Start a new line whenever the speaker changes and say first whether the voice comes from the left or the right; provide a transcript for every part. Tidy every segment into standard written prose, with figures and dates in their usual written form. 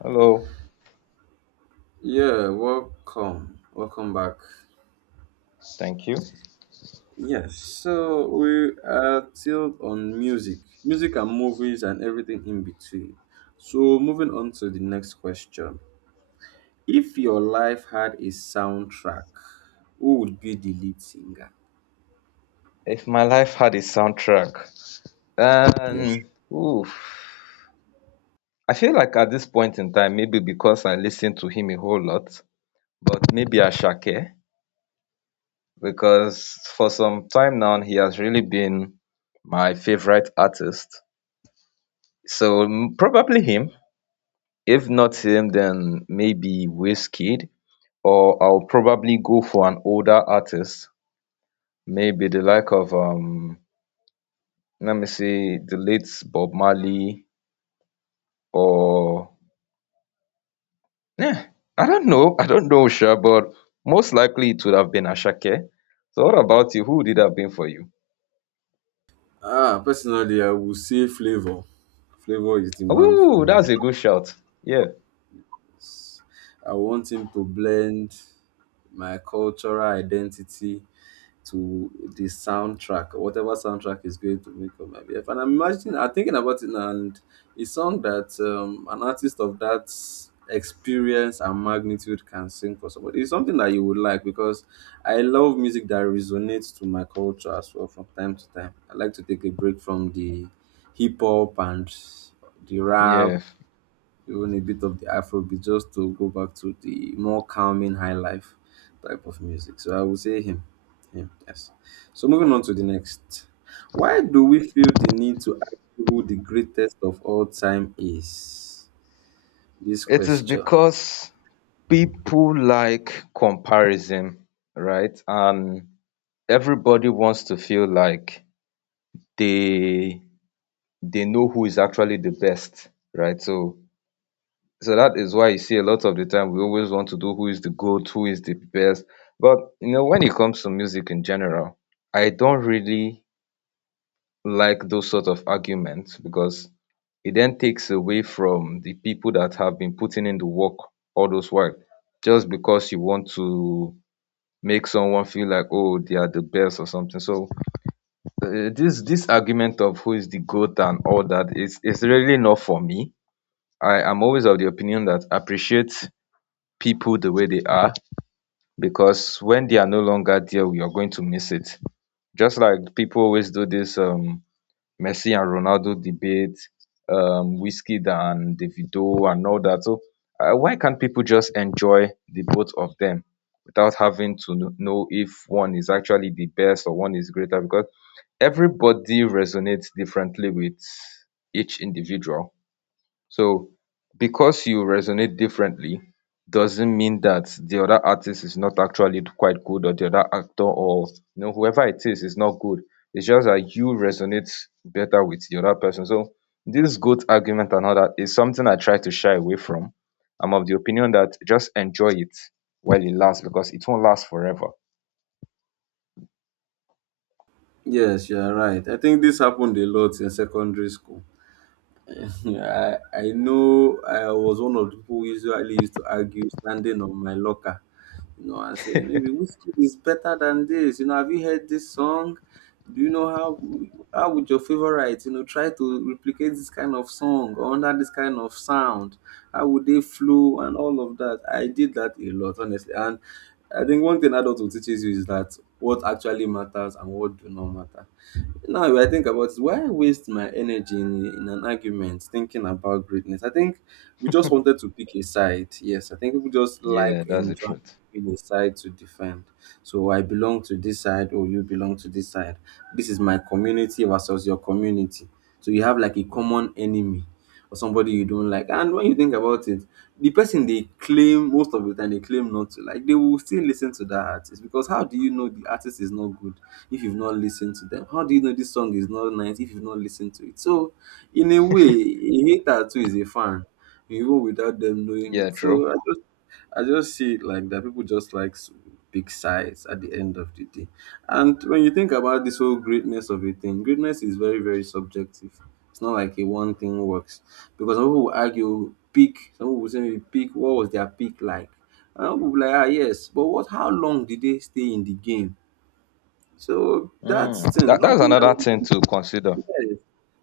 left: Hello.
right: Yeah, welcome. Welcome back.
left: Thank you.
right: Yes, so we are still on music and movies and everything in between. So, moving on to the next question. If your life had a soundtrack, who would be the lead singer?
left: If my life had a soundtrack,
right: Yes.
left: um, oof. I feel like at this point in time, maybe because I listen to him a whole lot, but maybe Ashake, because for some time now he has really been my favorite artist. So probably him. If not him, then maybe Wizkid, or I'll probably go for an older artist, maybe the like of let me see, the late Bob Marley or yeah, I don't know. I don't know, sure, but most likely it would have been Ashake. So what about you? Who would it have been for you?
right: Ah, personally, I would say Flavor. Flavor is the man for
left: Ooh,
right: me.
left: that's a good shout. Yeah.
right: I want him to blend my cultural identity to the soundtrack or whatever soundtrack is going to make up my BF. And I'm imagining, I'm thinking about it now, and a song that an artist of that experience and magnitude can sing for somebody is something that you would like, because I love music that resonates to my culture as well. From time to time, I like to take a break from the hip hop and the
left: Yeah.
right: rap, even a bit of the Afrobeat, just to go back to the more calming high life type of music. So I would say him. Him, yes. So moving on to the next. Why do we feel the need to ask who the greatest of all time is? This
left: It is
right: question.
left: because people like comparison, right? And everybody wants to feel like they they know who is actually the best, right? So so that is why you see a lot of the time we always want to do who is the GOAT, who is the best. But you know, when it comes to music in general, I don't really like those sort of arguments because it then takes away from the people that have been putting in the work all those while. Just because you want to make someone feel like oh they are the best or something. So this argument of who is the GOAT and all that is really not for me. I am always of the opinion that appreciate people the way they are because when they are no longer there, we are going to miss it. Just like people always do this Messi and Ronaldo debate, Whiskey and Davido and all that. So why can't people just enjoy the both of them without having to know if one is actually the best or one is greater? Because everybody resonates differently with each individual. So because you resonate differently doesn't mean that the other artist is not actually quite good or the other actor or you know whoever it is not good. It's just that you resonate better with the other person. So this goat argument and all that is something I try to shy away from. I'm of the opinion that just enjoy it while it lasts because it won't last forever.
right: Yes, you are right. I think this happened a lot in secondary school. I know I was one of the people who usually used to argue standing on my locker, you know, and saying maybe Whiskey is better than this. You know, have you heard this song? Do you know how would your favorite, try to replicate this kind of song or under this kind of sound? How would they flow and all of that? I did that a lot, honestly. And I think one thing adulthood teaches you is that what actually matters and what do not matter. Now I think about it, why waste my energy in an argument thinking about greatness? I think we just wanted to pick a side. Yes, I think we just like
left: Yeah, that's the
right: enjoying
left: truth.
right: picking a side to defend. So I belong to this side, or you belong to this side. This is my community versus your community. So you have like a common enemy or somebody you don't like. And when you think about it, the person they claim most of the time they claim not to like, they will still listen to that artist, because how do you know the artist is not good if you've not listened to them? How do you know this song is not nice if you've not listened to it? So, in a way, a hater too is a fan, even without them knowing
left: Yeah,
right: it.
left: true.
right: So, I just see it like that. People just like big sides at the end of the day. And when you think about this whole greatness of a thing, greatness is very, very subjective. It's not like a one thing works. Because some people will argue peak, some people will say maybe peak, what was their peak like? And some people will be like, ah, yes, but what? How long did they stay in the game? So
left: Mm.
right: that's thing.
left: That
right: How do
left: that's
right: you
left: another thing
right: now?
left: to consider.
right: Yes,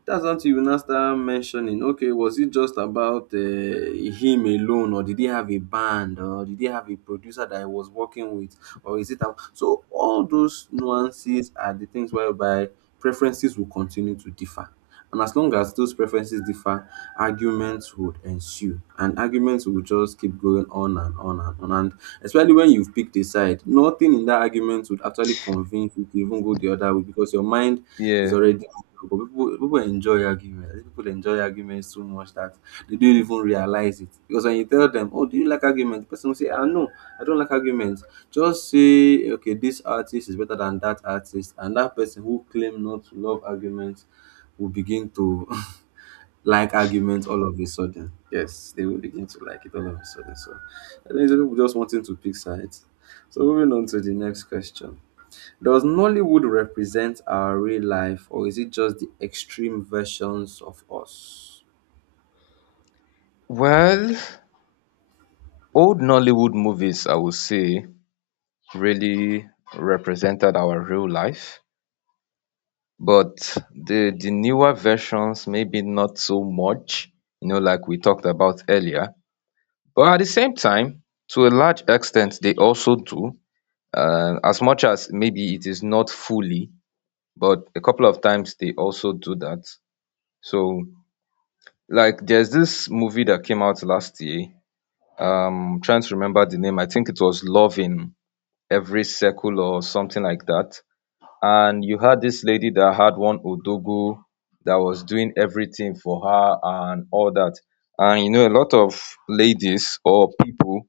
right: that's what you will now start mentioning. Okay, was it just about him alone, or did he have a band, or did he have a producer that he was working with, or is it? So all those nuances are the things whereby preferences will continue to differ, and as long as those preferences differ, arguments would ensue, and arguments will just keep going on and on and on. And especially when you've picked a side, nothing in that argument would actually convince you to even go the other way, because your mind is
left: Yeah.
right: already. But people enjoy arguments. I think people enjoy arguments so much that they don't even realize it. Because when you tell them, "Oh, do you like arguments?" The person will say, "Ah, no, I don't like arguments." Just say, "Okay, this artist is better than that artist," and that person who claim not to love arguments will begin to like arguments all of a sudden. Yes, they will begin to like it all of a sudden. So I think some people just wanting to pick sides. So moving on to the next question. Does Nollywood represent our real life, or is it just the extreme versions of us?
left: Well, old Nollywood movies, I would say, really represented our real life, but the newer versions maybe not so much, you know, like we talked about earlier. But at the same time, to a large extent, they also do. As much as maybe it is not fully, but a couple of times they also do that. So, like, there's this movie that came out last year. Trying to remember the name. I think it was Loving Every Circle or something like that. And you had this lady that had one Odogo that was doing everything for her and all that. And you know, a lot of ladies or people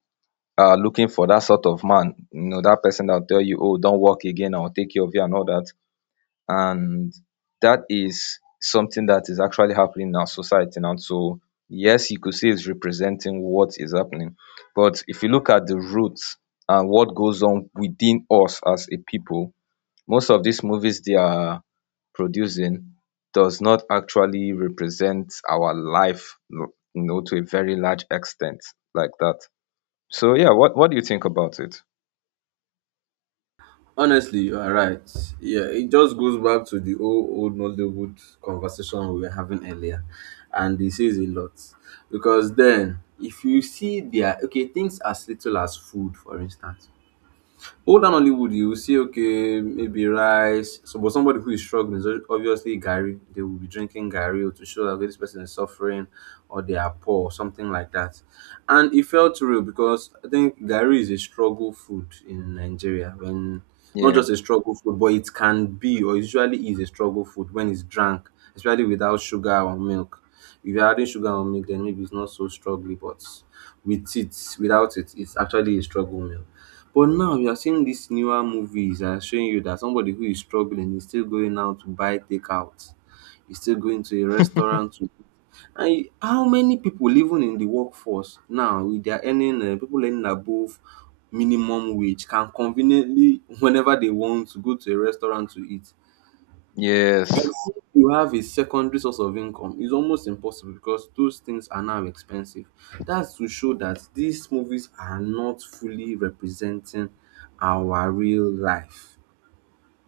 left: are looking for that sort of man. You know, that person that'll tell you, oh, don't work again, I'll take care of you and all that, and that is something that is actually happening in our society now. So yes, you could say it's representing what is happening, but if you look at the roots and what goes on within us as a people, most of these movies they are producing does not actually represent our life, you know, to a very large extent like that. So yeah, what do you think about it?
right: Honestly, you are right. Yeah, it just goes back to the old Nollywood conversation we were having earlier, and this is a lot. Because then, if you see their okay, things as little as food, for instance. Old and Hollywood, you will see, okay, maybe rice. So, but somebody who is struggling is obviously Gary. They will be drinking Gary to show that, okay, this person is suffering or they are poor or something like that. And it felt real, because I think Gary is a struggle food in Nigeria. When, not
left: Yeah.
right: just a struggle food, but it can be or usually is a struggle food when it's drunk, especially without sugar or milk. If you're adding sugar or milk, then maybe it's not so struggling, but with it, without it, it's actually a struggle meal. But now you are seeing these newer movies that are showing you that somebody who is struggling is still going out to buy takeout, is still going to a restaurant to, and how many people even in the workforce now with their earning, people earning above minimum wage, can conveniently whenever they want to go to a restaurant to eat.
left: Yes.
right: Except you have a secondary source of income, it's almost impossible because those things are now expensive. That's to show that these movies are not fully representing our real life.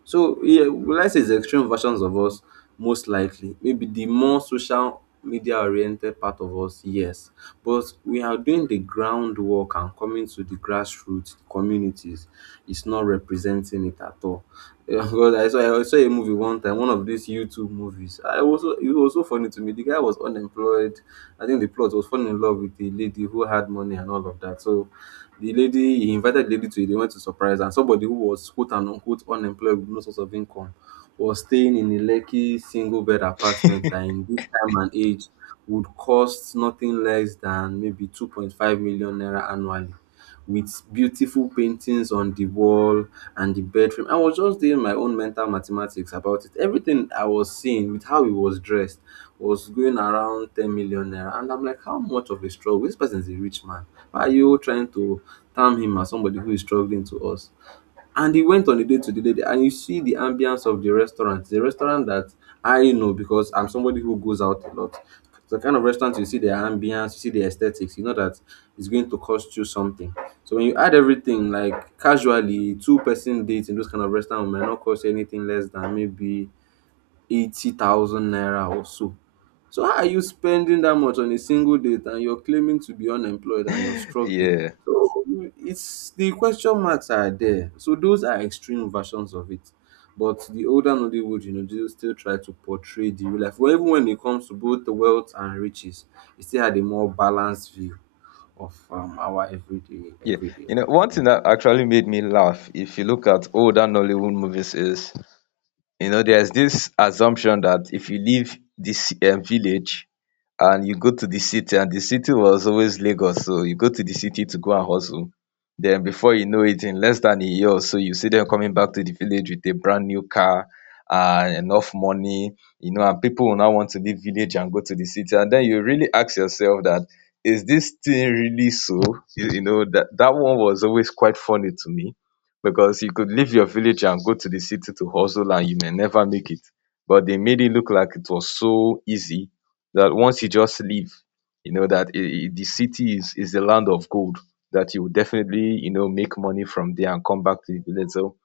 right: So yeah, will I say it's extreme versions of us? Most likely. Maybe the more social media oriented part of us, yes. But we are doing the groundwork and coming to the grassroots communities, it's not representing it at all. Yeah. Because I saw a movie one time, one of these YouTube movies. I also, it was so funny to me. The guy was unemployed. I think the plot was falling in love with a lady who had money and all of that. So the lady, he invited the lady to, they went to surprise her. And somebody who was quote and unquote unemployed with no source of income was staying in a lucky single bed apartment that in this time and age would cost nothing less than maybe 2.5 million naira annually, with beautiful paintings on the wall and the bedroom. I was just doing my own mental mathematics about it. Everything I was seeing with how he was dressed was going around 10 million naira. And I'm like, how much of a struggle? This person is a rich man. Why are you trying to term him as somebody who is struggling to us? And he went on a date to the lady, and you see the ambience of the restaurant. The restaurant that I know, because I'm somebody who goes out a lot. The kind of restaurant you see the ambience, you see the aesthetics, you know that it's going to cost you something. So when you add everything, like casually, two-person dates in those kind of restaurant might not cost you anything less than maybe 80,000 naira or so. So how are you spending that much on a single date and you're claiming to be unemployed and you're struggling?
left: Yeah.
right: So it's, the question marks are there. So those are extreme versions of it. But the older Nollywood, they still try to portray the real life. Well, even when it comes to both the wealth and riches, it still had a more balanced view of our everyday
left: Yeah,
right: everyday
left: you know,
right: life.
left: one thing that actually made me laugh, if you look at older Nollywood movies, is you know, there's this assumption that if you leave this village and you go to the city, and the city was always Lagos, so you go to the city to go and hustle. Then before you know it, in less than a year or so, you see them coming back to the village with a brand new car and enough money, you know, and people will now want to leave village and go to the city. And then you really ask yourself that is this thing really so? You know, that, that one was always quite funny to me because you could leave your village and go to the city to hustle and you may never make it. But they made it look like it was so easy that once you just leave, you know that the city is the land of gold that you will definitely you know make money from there and come back to the village. So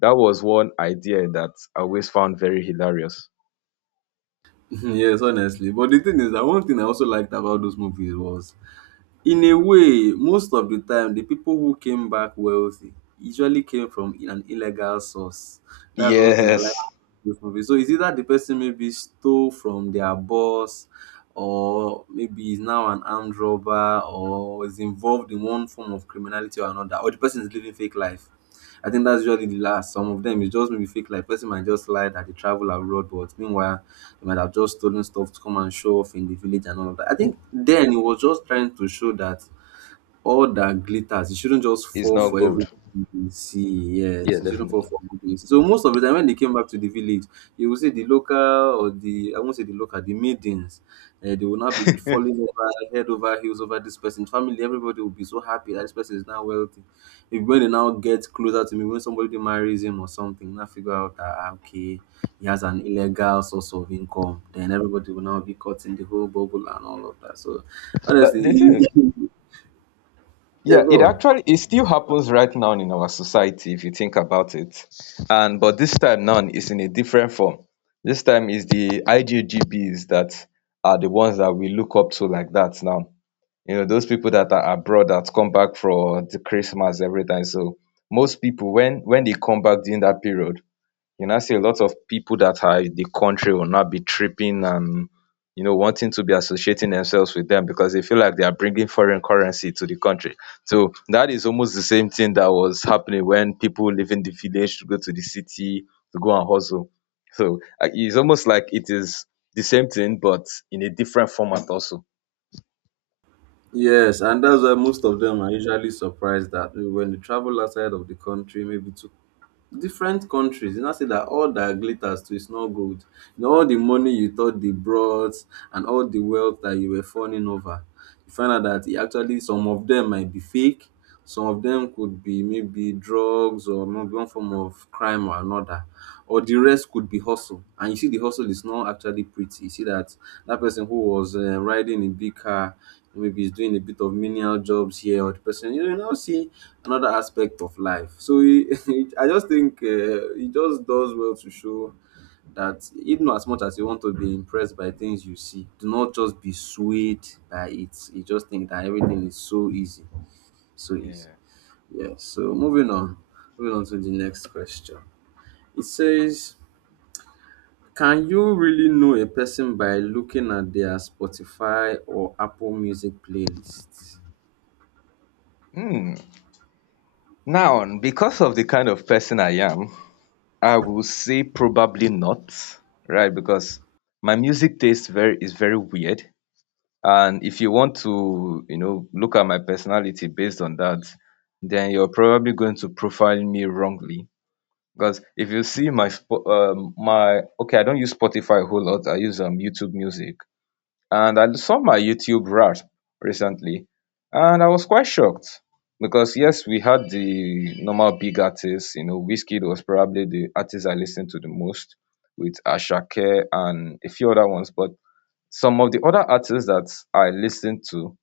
left: that was one idea that I always found very hilarious.
right: Yes, honestly. But the thing is that one thing I also liked about those movies was, in a way, most of the time, the people who came back wealthy usually came from an illegal source. That's one thing I like
left: Yes.
right: about this movie. So it's either the person maybe stole from their boss, or maybe is now an armed robber, or is involved in one form of criminality or another, or the person is living fake life. I think that's usually the last. Some of them is just maybe fake, like person might just lie that they travel abroad, but meanwhile they might have just stolen stuff to come and show off in the village and all of that. I
left: Yeah.
right: think then it was just trying to show that all that glitters, it shouldn't just
left: It's
right: fall
left: not
right: for
left: gold.
right: everything you see.
left: Yeah,
right: Yes, it shouldn't fall
left: definitely.
right: for good things. So most of the time when they came back to the village, you will see the local, or the, I won't say the local, the maidens. They will not be falling over head over heels over this person's family. Everybody will be so happy that this person is now wealthy. If when they now get closer to me, when somebody marries him or something, now figure out that ah, okay, he has an illegal source of income. Then everybody will now be caught in the whole bubble and all of that. So
left: But the thing
right: honestly,
left: is,
right: yeah,
left: yeah, it
right: go on.
left: actually it still happens right now in our society if you think about it. And but this time now it's in a different form. This time is the IJGBs that are the ones that we look up to like that now. You know, those people that are abroad that come back for the Christmas, everything. So most people when they come back during that period, you know, see a lot of people that are in the country will not be tripping and you know wanting to be associating themselves with them because they feel like they are bringing foreign currency to the country. So that is almost the same thing that was happening when people leaving the village to go to the city to go and hustle. So it's almost like it is the same thing but in a different format also.
right: Yes, and that's why most of them are usually surprised that when they travel outside of the country, maybe to different countries, you know, say that all that glitters too is not gold. You know, all the money you thought they brought and all the wealth that you were fawning over, you find out that it actually some of them might be fake, some of them could be maybe drugs or maybe one form of crime or another, or the rest could be hustle. And you see, the hustle is not actually pretty. You see that that person who was riding a big car, maybe he's doing a bit of menial jobs here, or the person, you know, you now see another aspect of life. So he, I just think he just does well to show that even as much as you want to be impressed by things you see, do not just be swayed by it. You just think that everything is so easy, so easy.
left: Yeah.
right: Yeah, so moving on to the next question. It says, can you really know a person by looking at their Spotify or Apple Music playlist?
left: Hmm. Now, because of the kind of person I am, I will say probably not, right? Because my music taste very is very weird. And if you want to, you know, look at my personality based on that, then you're probably going to profile me wrongly. Because if you see my, my, okay, I don't use Spotify a whole lot. I use YouTube Music and I saw my YouTube rap recently, and I was quite shocked because yes, we had the normal big artists. You know, Wizkid was probably the artist I listened to the most, with Ashake and a few other ones. But some of the other artists that I listened to,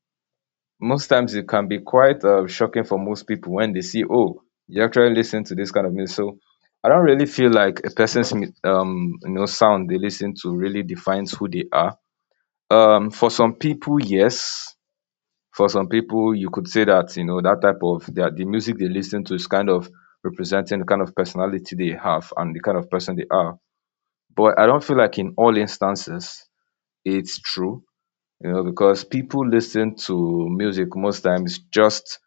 left: most times it can be quite shocking for most people when they see, oh, you actually listen to this kind of music. So I don't really feel like a person's you know sound they listen to really defines who they are, for some people, yes. For some people, you could say that you know that type of that the music they listen to is kind of representing the kind of personality they have and the kind of person they are. But I don't feel like in all instances it's true, you know, because people listen to music most times just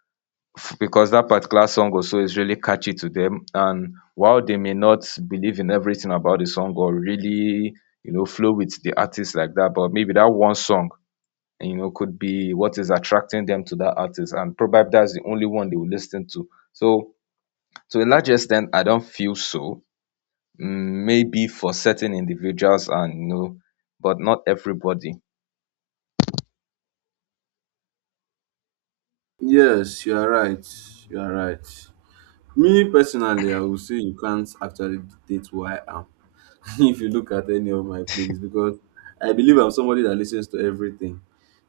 left: because that particular song also is really catchy to them. And while they may not believe in everything about the song or really, you know, flow with the artist like that, but maybe that one song you know could be what is attracting them to that artist and probably that's the only one they will listen to, so to a large extent I don't feel so. Mm, maybe for certain individuals and you know, but not everybody.
right: Yes, you are right. You are right. Me personally, I would say you can't actually dictate who I am. If you look at any of my playlists, because I believe I'm somebody that listens to everything.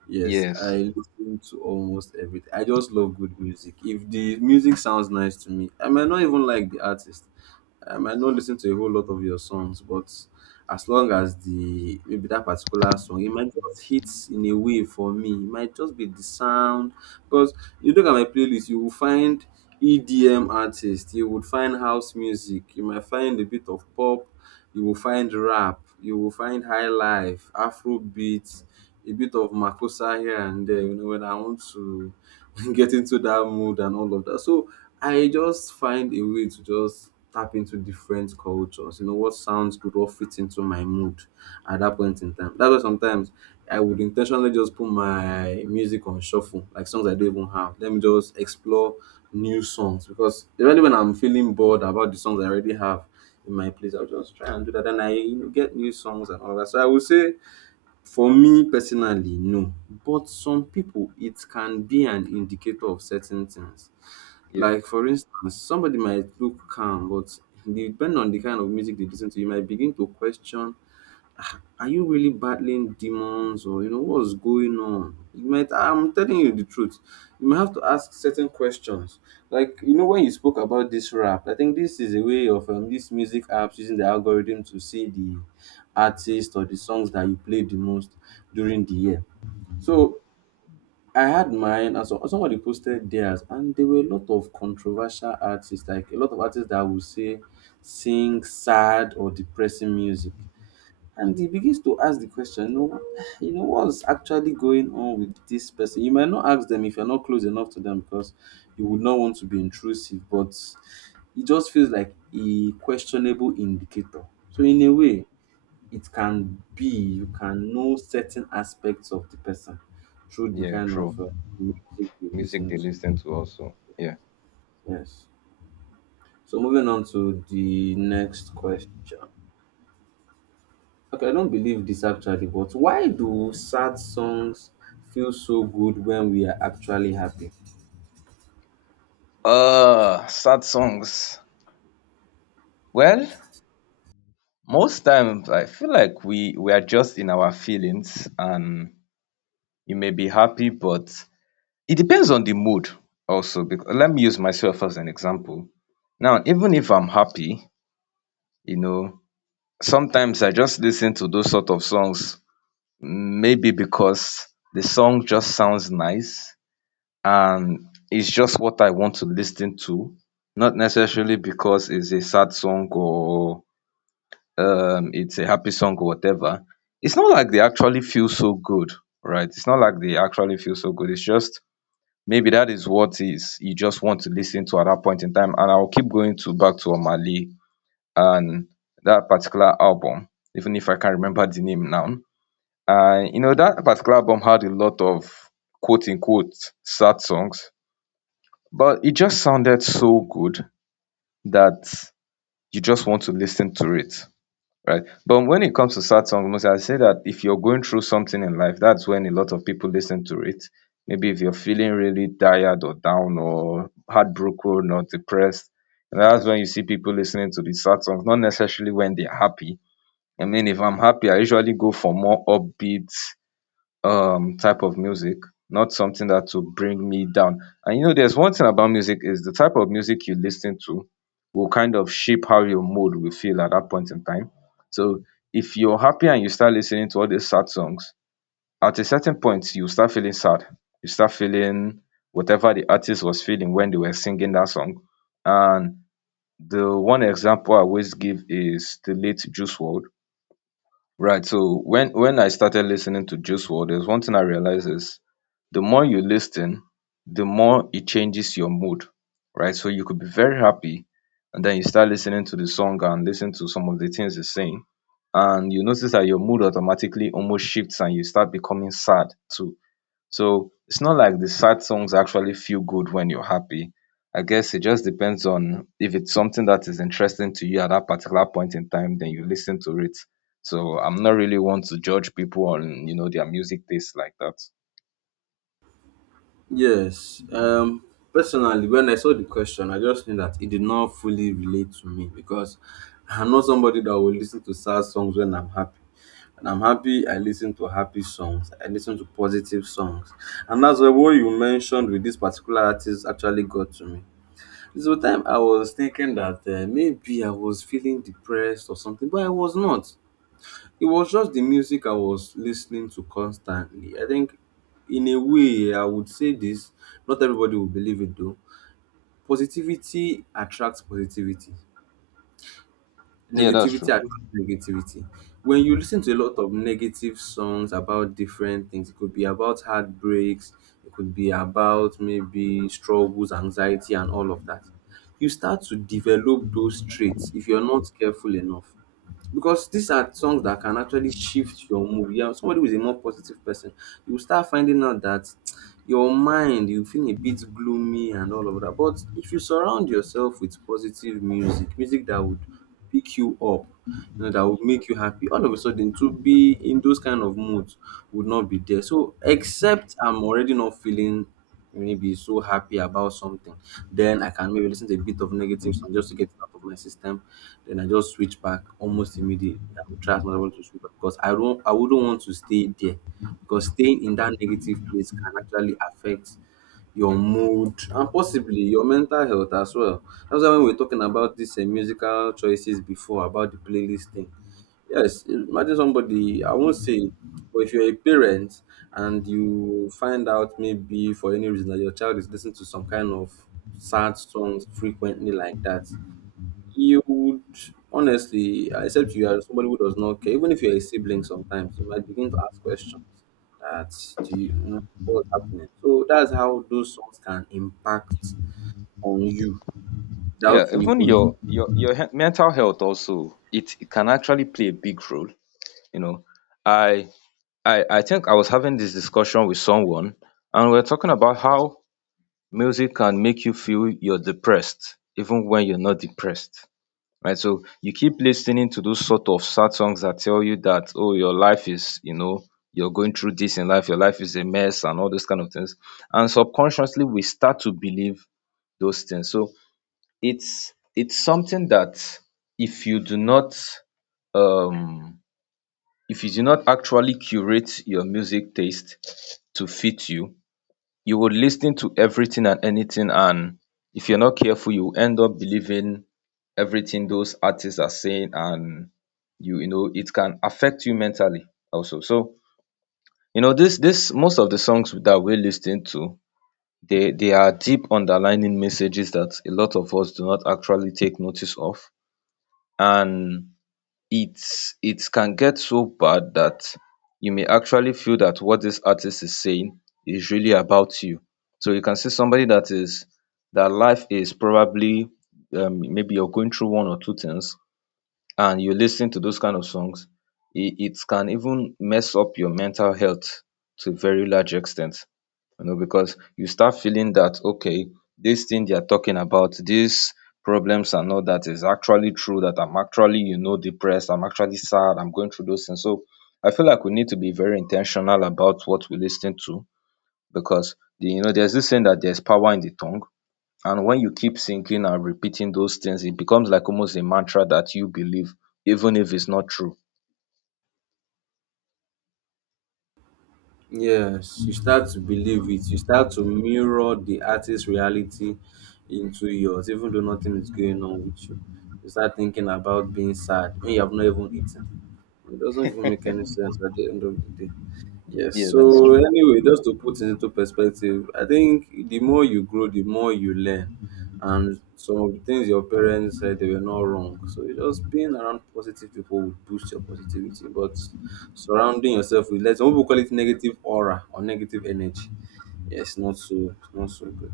right: Yes,
left: Yes.
right: I listen to almost everything. I just love good music. If the music sounds nice to me, I might not even like the artist. I might not listen to a whole lot of your songs, but as long as the maybe that particular song, it might just hit in a way for me. It might just be the sound. Because you look at my playlist, you will find EDM artists, you would find house music, you might find a bit of pop, you will find rap, you will find high life, Afro beats, a bit of makossa here and there, you know, when I want to get into that mood and all of that. So I just find a way to just tap into different cultures, you know, what sounds good or fit into my mood at that point in time. That's why sometimes I would intentionally just put my music on shuffle, like songs I don't even have. Let me just explore new songs, because even when I'm feeling bored about the songs I already have in my place, I'll just try and do that. And I, you know, get new songs and all that. So I would say, for me personally, no. But some people, it can be an indicator of certain things.
left: Yeah.
right: Like, for instance, somebody might look calm, but depending on the kind of music they listen to, you might begin to question, are you really battling demons or you know what's going on? You might, I'm telling you the truth. You might have to ask certain questions. Like you know when you spoke about this rap, I think this is a way of these music apps using the algorithm to see the artist or the songs that you play the most during the year. So I had mine and so somebody posted theirs and there were a lot of controversial artists, like a lot of artists that would say, sing sad or depressing music, and he begins to ask the question, you know, you know what's actually going on with this person. You might not ask them if you're not close enough to them because you would not want to be intrusive, but it just feels like a questionable indicator. So in a way, it can be, you can know certain aspects of the person through the
left: Yeah,
right: kind of
left: true.
right: music you
left: Music
right: listen
left: they
right: to.
left: listen to also, yeah.
right: Yes. So moving on to the next question. Okay, I don't believe this actually, but why do sad songs feel so good when we are actually happy?
left: Uh, sad songs, well, most times I feel like we are just in our feelings and you may be happy but it depends on the mood also. Bec Let me use myself as an example. Now even if I'm happy, you know, sometimes I just listen to those sort of songs maybe because the song just sounds nice and it's just what I want to listen to, not necessarily because it's a sad song or it's a happy song or whatever. It's not like they actually feel so good, right? It's not like they actually feel so good. It's just maybe that is what is you just want to listen to at that point in time, and I will keep going to back to Omah and that particular album, even if I can't remember the name now. And you know that particular album had a lot of quote unquote sad songs, but it just sounded so good that you just want to listen to it, right? But when it comes to sad songs, most I say that if you're going through something in life, that's when a lot of people listen to it. Maybe if you're feeling really tired or down or heartbroken or depressed, and that's when you see people listening to the sad songs, not necessarily when they're happy. I mean, if I'm happy, I usually go for more upbeat type of music, not something that will bring me down. And you know, there's one thing about music is the type of music you listen to will kind of shape how your mood will feel at that point in time. So if you're happy and you start listening to all these sad songs, at a certain point you start feeling sad. You start feeling whatever the artist was feeling when they were singing that song. And the one example I always give is the late Juice World. Right. So when I started listening to Juice WRLD, there's one thing I realized is the more you listen, the more it changes your mood, right? So you could be very happy, and then you start listening to the song and listen to some of the things he's saying, and you notice that your mood automatically almost shifts, and you start becoming sad too. So it's not like the sad songs actually feel good when you're happy. I guess it just depends on if it's something that is interesting to you at that particular point in time, then you listen to it. So I'm not really one to judge people on, you know, their music taste like that.
right: Yes. Personally when I saw the question I just knew that it did not fully relate to me because I'm not somebody that will listen to sad songs when I'm happy. When I'm happy, I listen to happy songs. I listen to positive songs. And that's why what you mentioned with this particular artist actually got to me. So time I was thinking that maybe I was feeling depressed or something, but I was not. It was just the music I was listening to constantly. I think, in a way, I would say this. Not everybody will believe it though. Positivity attracts positivity.
left: Yeah, that's
right: Negativity
left: true.
right: attracts negativity. When you listen to a lot of negative songs about different things, it could be about heartbreaks, it could be about maybe struggles, anxiety, and all of that. You start to develop those traits if you're not careful enough because these are songs that can actually shift your mood. Yeah, somebody who is a more positive person, you will start finding out that your mind, you feel a bit gloomy and all of that. But if you surround yourself with positive music, music that would pick you up, you know, that would make you happy, all of a sudden to be in those kind of moods would not be there. So except I'm already not feeling really be so happy about something. Then I can maybe listen to a bit of negative song just to get it out of my system. Then I just switch back almost immediately. I will try as much as I want to switch back because I wouldn't want to stay there. Because staying in that negative place can actually affect your mood and possibly your mental health as well. That's why when we were talking about these musical choices before about the playlist thing, yes, imagine somebody, I won't say, but if you're a parent and you find out maybe for any reason that your child is listening to some kind of sad songs frequently like that, you would honestly, except you are somebody who does not care, even if you're a sibling sometimes, you might begin to ask questions that, do you, you know what's happening? So that's how those songs can impact on you
left: Yeah,
right: without you
left: even
right: even,
left: mental health also, it can actually play a big role. You know, I I think I was having this discussion with someone, and we are talking about how music can make you feel you're depressed even when you're not depressed, right? So you keep listening to those sort of sad songs that tell you that, oh, your life is, you know, you're going through this in life, your life is a mess, and all those kind of things. And subconsciously, we start to believe those things. So it's something that if you do not um if you do not actually curate your music taste to fit you, you would listen to everything and anything, and if you're not careful you end up believing everything those artists are saying, and you know it can affect you mentally also. So you know, this most of the songs that we are listening to, they are deep underlining messages that a lot of us do not actually take notice of. And it's it can get so bad that you may actually feel that what this artist is saying is really about you. So you can see somebody that is that life is probably maybe you're going through one or two things and you listen to those kind of songs, it can even mess up your mental health to a very large extent. You know, because you start feeling that okay, this thing they are talking about, these problems and all that is actually true, that I'm actually, you know, depressed, I'm actually sad, I'm going through those things. So I feel like we need to be very intentional about what we listen to, because you know, there's this saying that there's power in the tongue, and when you keep thinking and repeating those things, it becomes like almost a mantra that you believe, even if it's not true.
right: yes, you start to believe it. You start to mirror the artist's reality into yours, even though nothing is going on with you. You start thinking about being sad when you have not even eaten. It doesn't even make any sense at the end of the day. Yes.
left: Yeah, that's
right: So
left: true.
right: anyway, just to put it into perspective, I think the more you grow, the more you learn. And some of the things your parents said they were not wrong. So it's just, being around positive people will boost your positivity. But surrounding yourself with, let some people call it negative aura or negative energy. Yes, not, so it's not so good.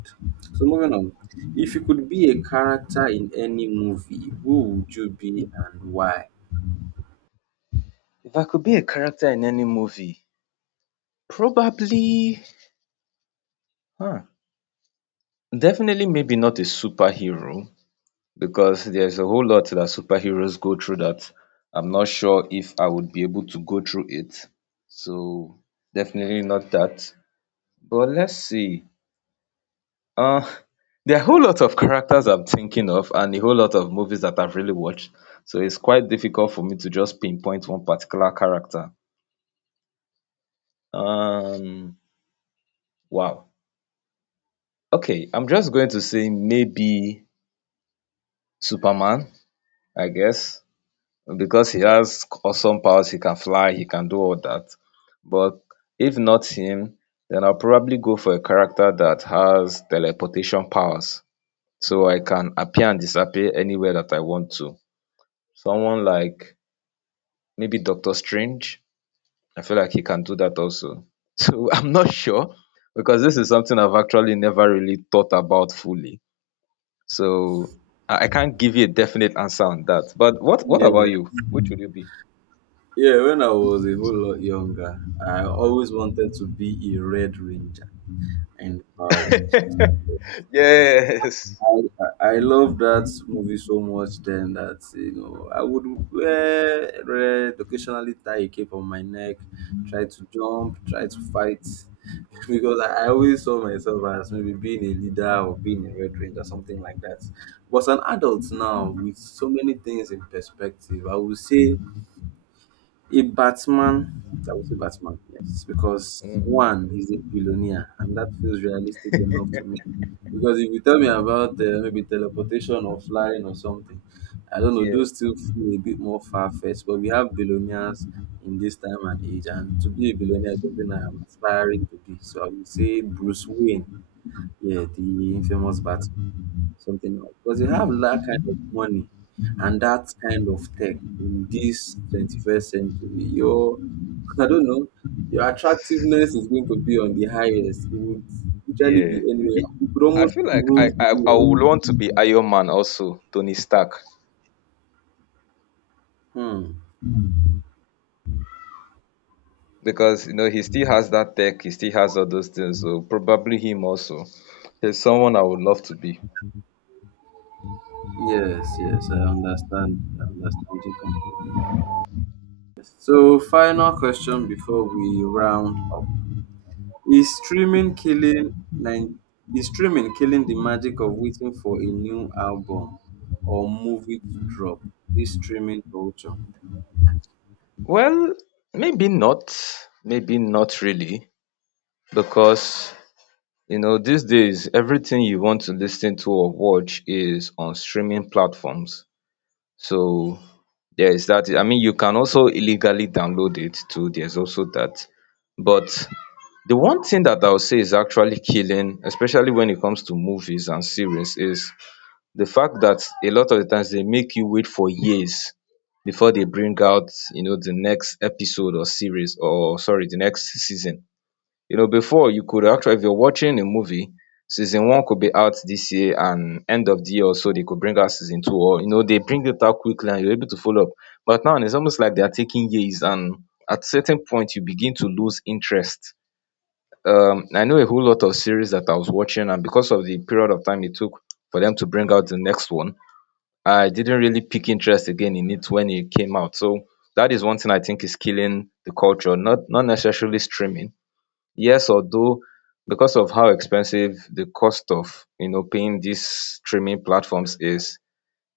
right: So moving on. If you could be a character in any movie, who would you be and why?
left: If I could be a character in any movie, probably, huh, definitely maybe not a superhero, because there's a whole lot that superheroes go through that I'm not sure if I would be able to go through it. So definitely not that. But let's see. Uh, there are a whole lot of characters I'm thinking of and a whole lot of movies that I've really watched. So it's quite difficult for me to just pinpoint one particular character. Um, wow. Okay, I'm just going to say maybe Superman, I guess, because he has awesome powers. He can fly, he can do all that. But if not him, then I'll probably go for a character that has teleportation powers. So I can appear and disappear anywhere that I want to. Someone like maybe Doctor Strange. I feel like he can do that also. So I'm not sure, because this is something I've actually never really thought about fully. So I can't give you a definite answer on that. But what
right: Yeah.
left: about you? Which would you be?
right: Yeah, when I was a whole lot younger, I always wanted to be a Red Ranger and Power Rangers.
left: Yes.
right: I, I love that movie so much then that you know I would wear red, occasionally tie a cape on my neck, try to jump, try to fight, because I always saw myself as maybe being a leader or being a Red Ranger, something like that. But as an adult now, with so many things in perspective, I would say a Batman, I would say Batman, yes, because
left: Mm,
right: one, he's a billionaire, and that feels realistic enough to me. Because if you tell me about maybe teleportation or flying or something, I don't know,
left: yeah.
right: those still feel a bit more far fetched. But we have billionaires in this time and age, and to be a billionaire is something I am aspiring to be. So I would say Bruce Wayne, yeah, the infamous Batman, something else. Because you have
left: Mm,
right: that kind of money and that kind of tech in this 21st century, your I don't know, your attractiveness is going to be on the highest. It would literally be
left: yeah.
right: anywhere. You could
left: I
right: almost
left: feel like
right: rule
left: I,
right: the
left: I I
right: world.
left: would want to be Iron Man also, Tony Stark.
right: Hmm.
left: Because you know, he still has that tech, he still has all those things. So probably him also is someone I would love to be.
right: Yes, yes, I understand. I understand you completely. So, final question before we round up. Is streaming killing is streaming killing the magic of waiting for a new album or movie to drop? This streaming culture.
left: Well, maybe not, maybe not really, because you know these days everything you want to listen to or watch is on streaming platforms. So there is that. I mean, you can also illegally download it too. There's also that, but the one thing that I'll say is actually killing, especially when it comes to movies and series, is the fact that a lot of the times they make you wait for years before they bring out, you know, the next episode or series, or sorry, the next season. You know, before, you could actually, if you're watching a movie, season one could be out this year and end of the year or so they could bring out season two, or you know, they bring it out quickly and you're able to follow up. But now it's almost like they are taking years, and at certain point you begin to lose interest. I know a whole lot of series that I was watching, and because of the period of time it took for them to bring out the next one, I didn't really pick interest again in it when it came out. So that is one thing I think is killing the culture, not not necessarily streaming. Yes, although because of how expensive the cost of, you know, paying these streaming platforms is,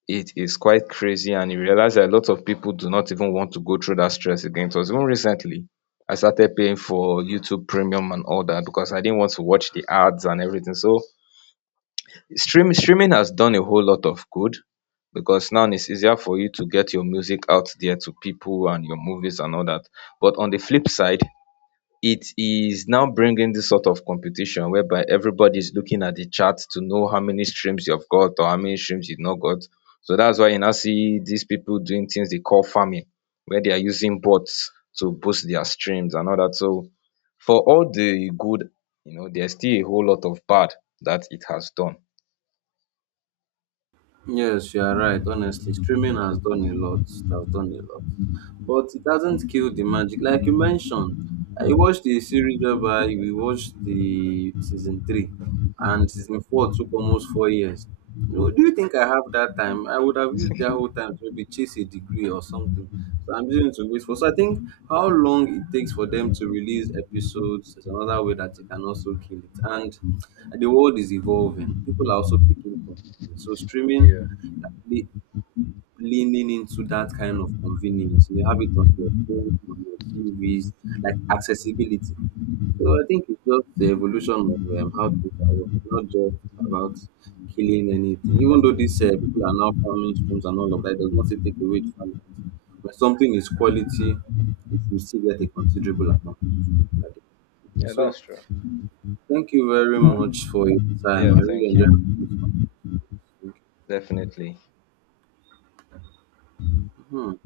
left: it is quite crazy, and you realize that a lot of people do not even want to go through that stress again. It was even recently I started paying for YouTube Premium and all that because I didn't want to watch the ads and everything. So streaming has done a whole lot of good, because now it's easier for you to get your music out there to people and your movies and all that. But on the flip side, it is now bringing this sort of competition whereby everybody is looking at the chart to know how many streams you've got or how many streams you've not got. So that's why you now see these people doing things they call farming, where they are using bots to boost their streams and all that. So for all the good, you know, there's still a whole lot of bad that it has done.
right: Yes, you are right. Honestly, streaming has done a lot. It has done a lot. But it hasn't killed the magic. Like you mentioned, I watched the series whereby we watched the season 3 and season 4 took almost 4 years. You know, do you think I have that time? I would have used that whole time to maybe chase a degree or something. So I'm using it to wait for. So I think how long it takes for them to release episodes is another way that they can also kill it. And the world is evolving. People are also picking up on it. So streaming,
left: Yeah.
right: le- leaning into that kind of convenience. You have it on your phone, on your TVs, like accessibility. So I think it's just the evolution of how things are working, not just about killing anything. Even though these people are now farming streams and all of that, it does not still take away the fact that when something is quality, you should still get a considerable amount of it.
left: Yeah,
right: So
left: that's true.
right: thank you very
left: Uh,
right: much for your time.
left: yeah,
right: I really
left: thank you.
right: enjoyed this conversation.
left: Definitely.
right: Mhm.